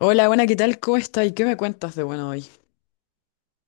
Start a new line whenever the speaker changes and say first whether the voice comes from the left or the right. left: Hola, buena, ¿qué tal? ¿Cómo estás? ¿Y qué me cuentas de bueno hoy?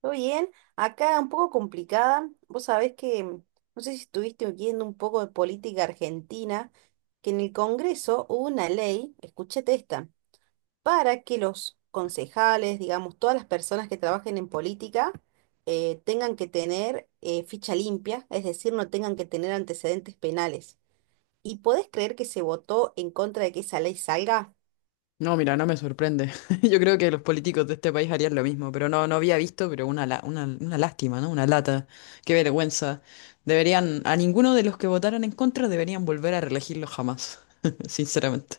right: Todo bien, acá un poco complicada. Vos sabés que, no sé si estuviste oyendo un poco de política argentina, que en el Congreso hubo una ley, escúchate esta, para que los concejales, digamos, todas las personas que trabajen en política, tengan que tener ficha limpia, es decir, no tengan que tener antecedentes penales. ¿Y podés creer que se votó en contra de que esa ley salga?
left: No, mira, no me sorprende. Yo creo que los políticos de este país harían lo mismo, pero no, no había visto, pero una lástima, ¿no? Una lata. Qué vergüenza. Deberían, a ninguno de los que votaron en contra deberían volver a reelegirlo jamás, sinceramente.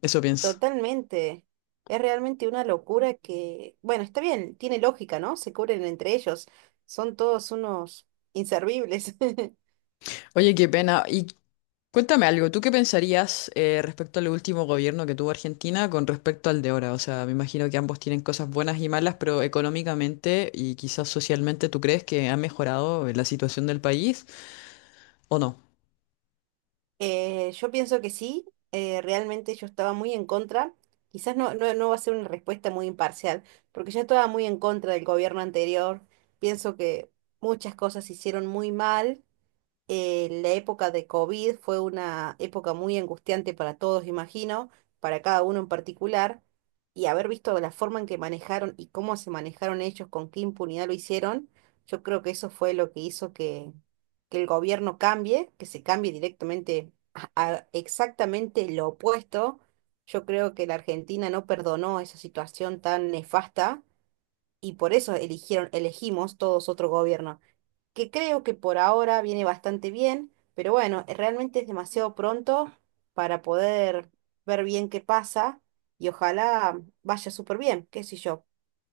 left: Eso pienso.
right: Totalmente. Es realmente una locura que, bueno, está bien, tiene lógica, ¿no? Se cubren entre ellos. Son todos unos inservibles.
left: Oye, qué pena. Cuéntame algo. ¿Tú qué pensarías respecto al último gobierno que tuvo Argentina con respecto al de ahora? O sea, me imagino que ambos tienen cosas buenas y malas, pero económicamente y quizás socialmente, ¿tú crees que ha mejorado la situación del país o no?
right: Yo pienso que sí, realmente yo estaba muy en contra. Quizás no, no, no va a ser una respuesta muy imparcial, porque yo estaba muy en contra del gobierno anterior. Pienso que muchas cosas se hicieron muy mal, la época de COVID fue una época muy angustiante para todos, imagino, para cada uno en particular, y haber visto la forma en que manejaron y cómo se manejaron ellos, con qué impunidad lo hicieron. Yo creo que eso fue lo que hizo que el gobierno cambie, que se cambie directamente a exactamente lo opuesto. Yo creo que la Argentina no perdonó esa situación tan nefasta, y por eso eligieron, elegimos todos otro gobierno que creo que por ahora viene bastante bien, pero bueno, realmente es demasiado pronto para poder ver bien qué pasa y ojalá vaya súper bien, qué sé yo.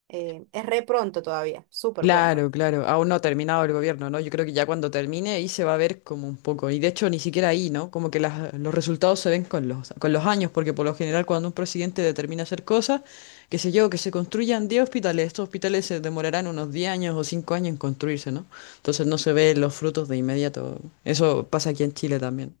right: Es re pronto todavía, súper pronto.
left: Claro, claro, aún no ha terminado el gobierno, ¿no? Yo creo que ya cuando termine ahí se va a ver como un poco, y de hecho ni siquiera ahí, ¿no? Como que los resultados se ven con los años, porque por lo general cuando un presidente determina hacer cosas, qué sé yo, que se construyan 10 hospitales, estos hospitales se demorarán unos 10 años o 5 años en construirse, ¿no? Entonces no se ven los frutos de inmediato. Eso pasa aquí en Chile también.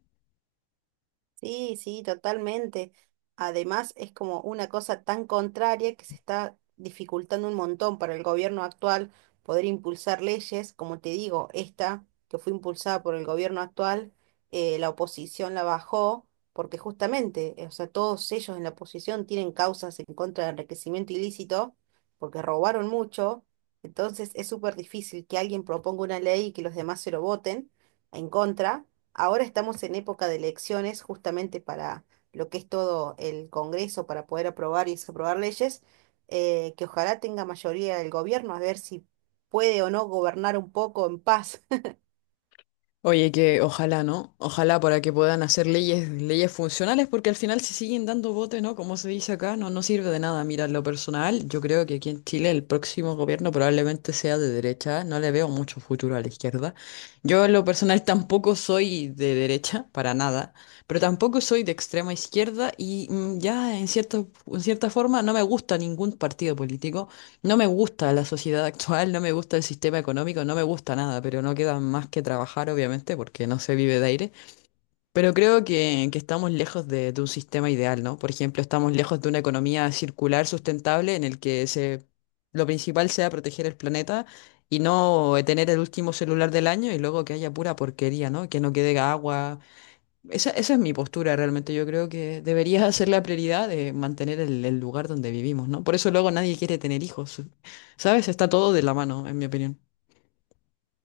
right: Sí, sí, totalmente. Además, es como una cosa tan contraria que se está dificultando un montón para el gobierno actual poder impulsar leyes. Como te digo, esta que fue impulsada por el gobierno actual, la oposición la bajó porque justamente, o sea, todos ellos en la oposición tienen causas en contra del enriquecimiento ilícito porque robaron mucho. Entonces, es súper difícil que alguien proponga una ley y que los demás se lo voten en contra. Ahora estamos en época de elecciones, justamente para lo que es todo el Congreso, para poder aprobar y desaprobar leyes, que ojalá tenga mayoría el gobierno, a ver si puede o no gobernar un poco en paz.
left: Oye, que ojalá, ¿no? Ojalá para que puedan hacer leyes, leyes funcionales, porque al final si siguen dando bote, ¿no? Como se dice acá, no, no sirve de nada. Mira, en lo personal, yo creo que aquí en Chile el próximo gobierno probablemente sea de derecha. No le veo mucho futuro a la izquierda. Yo en lo personal tampoco soy de derecha, para nada, pero tampoco soy de extrema izquierda y ya en cierta forma no me gusta ningún partido político. No me gusta la sociedad actual, no me gusta el sistema económico, no me gusta nada, pero no queda más que trabajar, obviamente, porque no se vive de aire. Pero creo que estamos lejos de un sistema ideal, ¿no? Por ejemplo, estamos lejos de una economía circular sustentable en el que lo principal sea proteger el planeta y no tener el último celular del año y luego que haya pura porquería, ¿no? Que no quede agua, esa es mi postura realmente. Yo creo que deberías hacer la prioridad de mantener el lugar donde vivimos, ¿no? Por eso luego nadie quiere tener hijos, ¿sabes? Está todo de la mano, en mi opinión.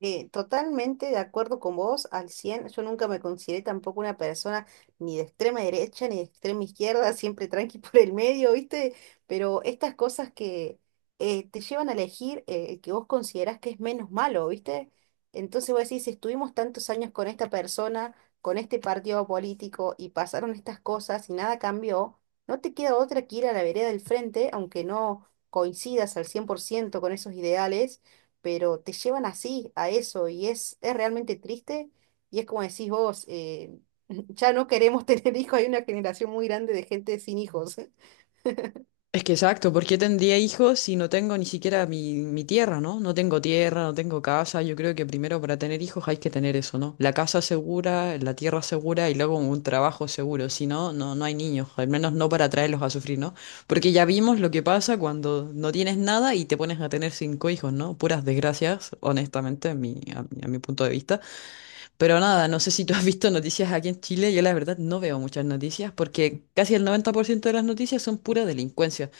right: Totalmente de acuerdo con vos, al 100%. Yo nunca me consideré tampoco una persona ni de extrema derecha ni de extrema izquierda, siempre tranqui por el medio, ¿viste? Pero estas cosas que te llevan a elegir el que vos considerás que es menos malo, ¿viste? Entonces vos decís, si estuvimos tantos años con esta persona, con este partido político y pasaron estas cosas y nada cambió, no te queda otra que ir a la vereda del frente, aunque no coincidas al 100% con esos ideales, pero te llevan así, a eso, y es realmente triste, y es como decís vos, ya no queremos tener hijos, hay una generación muy grande de gente sin hijos.
left: Es que exacto, ¿por qué tendría hijos si no tengo ni siquiera mi tierra, ¿no? No tengo tierra, no tengo casa. Yo creo que primero para tener hijos hay que tener eso, ¿no? La casa segura, la tierra segura y luego un trabajo seguro. Si no, no, no hay niños, al menos no para traerlos a sufrir, ¿no? Porque ya vimos lo que pasa cuando no tienes nada y te pones a tener cinco hijos, ¿no? Puras desgracias, honestamente, a mi punto de vista. Pero nada, no sé si tú has visto noticias aquí en Chile. Yo la verdad no veo muchas noticias porque casi el 90% de las noticias son pura delincuencia.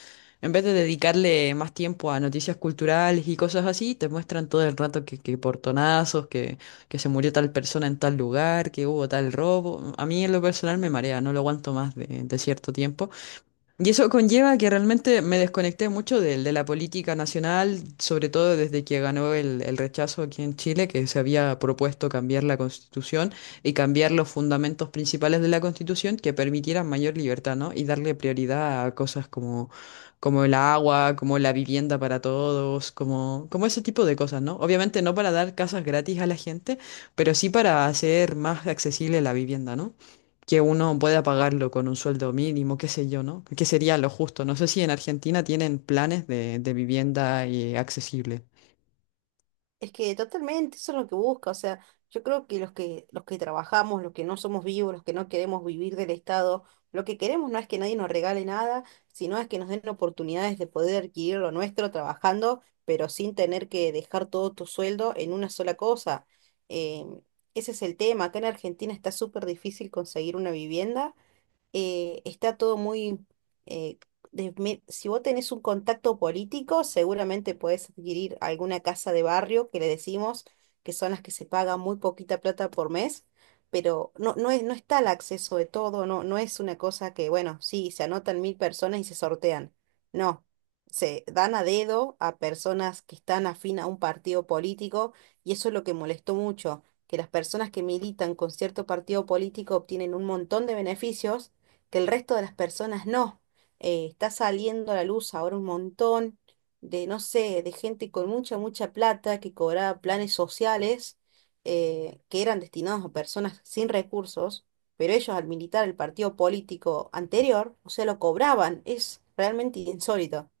left: En vez de dedicarle más tiempo a noticias culturales y cosas así, te muestran todo el rato que portonazos, que se murió tal persona en tal lugar, que hubo tal robo. A mí en lo personal me marea, no lo aguanto más de cierto tiempo. Y eso conlleva que realmente me desconecté mucho de la política nacional, sobre todo desde que ganó el rechazo aquí en Chile, que se había propuesto cambiar la Constitución y cambiar los fundamentos principales de la Constitución que permitieran mayor libertad, ¿no? Y darle prioridad a cosas como, como el agua, como la vivienda para todos, como, como ese tipo de cosas, ¿no? Obviamente no para dar casas gratis a la gente, pero sí para hacer más accesible la vivienda, ¿no? Que uno pueda pagarlo con un sueldo mínimo, qué sé yo, ¿no? Que sería lo justo. No sé si en Argentina tienen planes de vivienda accesible.
right: Es que totalmente, eso es lo que busca. O sea, yo creo que los que trabajamos, los que no somos vivos, los que no queremos vivir del Estado, lo que queremos no es que nadie nos regale nada, sino es que nos den oportunidades de poder adquirir lo nuestro trabajando, pero sin tener que dejar todo tu sueldo en una sola cosa. Em, Ese es el tema. Acá en Argentina está súper difícil conseguir una vivienda, está todo muy... eh, si vos tenés un contacto político, seguramente podés adquirir alguna casa de barrio que le decimos, que son las que se paga muy poquita plata por mes, pero no, no es, no está el acceso de todo, no, no es una cosa que, bueno, sí, se anotan 1.000 personas y se sortean. No, se dan a dedo a personas que están afín a un partido político, y eso es lo que molestó mucho, que las personas que militan con cierto partido político obtienen un montón de beneficios que el resto de las personas no. Está saliendo a la luz ahora un montón de, no sé, de gente con mucha, mucha plata que cobraba planes sociales, que eran destinados a personas sin recursos, pero ellos al militar el partido político anterior, o sea, lo cobraban. Es realmente insólito.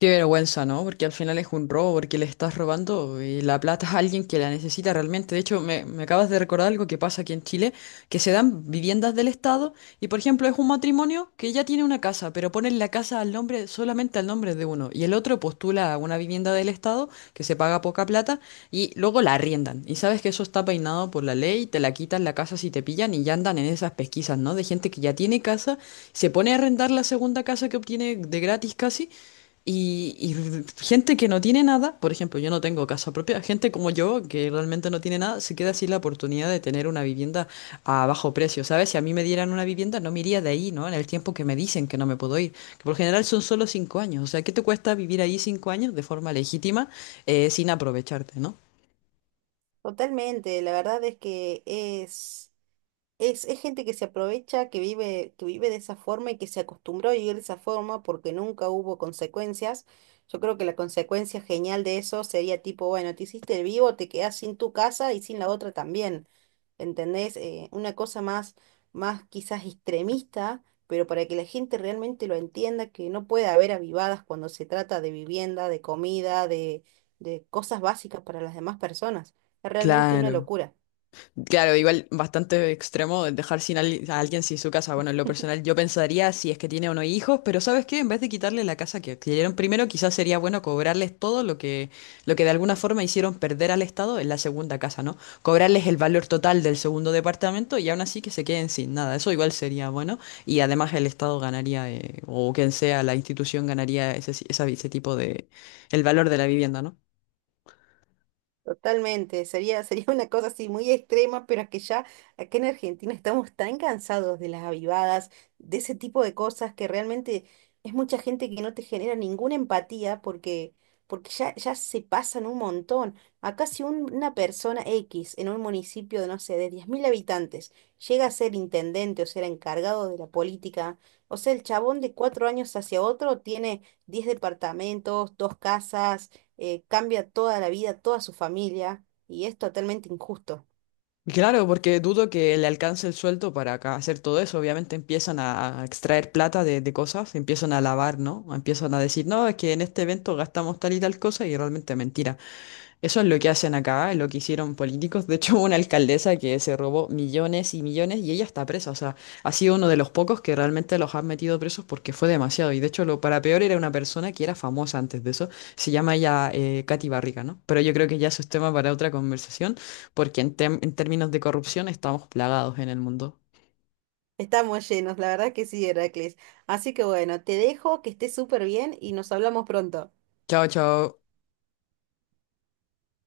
left: Qué vergüenza, ¿no? Porque al final es un robo, porque le estás robando y la plata a alguien que la necesita realmente. De hecho, me acabas de recordar algo que pasa aquí en Chile, que se dan viviendas del Estado y, por ejemplo, es un matrimonio que ya tiene una casa, pero ponen la casa al nombre, solamente al nombre de uno, y el otro postula a una vivienda del Estado que se paga poca plata y luego la arriendan. Y sabes que eso está peinado por la ley, te la quitan la casa si te pillan y ya andan en esas pesquisas, ¿no? De gente que ya tiene casa, se pone a arrendar la segunda casa que obtiene de gratis casi. Y gente que no tiene nada, por ejemplo, yo no tengo casa propia, gente como yo que realmente no tiene nada, se queda sin la oportunidad de tener una vivienda a bajo precio, ¿sabes? Si a mí me dieran una vivienda, no me iría de ahí, ¿no? En el tiempo que me dicen que no me puedo ir, que por lo general son solo 5 años, o sea, ¿qué te cuesta vivir ahí 5 años de forma legítima sin aprovecharte, ¿no?
right: Totalmente, la verdad es que es... Es gente que se aprovecha, que vive de esa forma y que se acostumbró a vivir de esa forma porque nunca hubo consecuencias. Yo creo que la consecuencia genial de eso sería tipo, bueno, te hiciste el vivo, te quedás sin tu casa y sin la otra también. ¿Entendés? Una cosa más, más quizás extremista, pero para que la gente realmente lo entienda, que no puede haber avivadas cuando se trata de vivienda, de comida, de cosas básicas para las demás personas. Es realmente una
left: Claro.
right: locura.
left: Claro, igual bastante extremo el dejar sin a alguien sin su casa. Bueno, en lo personal yo pensaría si es que tiene o no hijos, pero ¿sabes qué? En vez de quitarle la casa que adquirieron primero, quizás sería bueno cobrarles todo lo que de alguna forma hicieron perder al Estado en la segunda casa, ¿no? Cobrarles el valor total del segundo departamento y aún así que se queden sin nada. Eso igual sería bueno y además el Estado ganaría, o quien sea la institución ganaría ese, esa- ese tipo de, el valor de la vivienda, ¿no?
right: Totalmente, sería, sería una cosa así muy extrema, pero es que ya acá en Argentina estamos tan cansados de las avivadas, de ese tipo de cosas que realmente es mucha gente que no te genera ninguna empatía porque ya, ya se pasan un montón. Acá si una persona X en un municipio de, no sé, de 10.000 habitantes llega a ser intendente o ser encargado de la política, o sea, el chabón de 4 años hacia otro tiene 10 departamentos, dos casas, cambia toda la vida, toda su familia, y es totalmente injusto.
left: Claro, porque dudo que le alcance el sueldo para hacer todo eso. Obviamente empiezan a extraer plata de cosas, empiezan a lavar, ¿no? Empiezan a decir, no, es que en este evento gastamos tal y tal cosa y realmente mentira. Eso es lo que hacen acá, lo que hicieron políticos. De hecho, hubo una alcaldesa que se robó millones y millones y ella está presa. O sea, ha sido uno de los pocos que realmente los han metido presos porque fue demasiado. Y de hecho, lo para peor era una persona que era famosa antes de eso. Se llama ella Katy Barriga, ¿no? Pero yo creo que ya eso es tema para otra conversación porque en, en términos de corrupción estamos plagados en el mundo.
right: Estamos llenos, la verdad que sí, Heracles. Así que bueno, te dejo, que estés súper bien y nos hablamos pronto.
left: Chao, chao.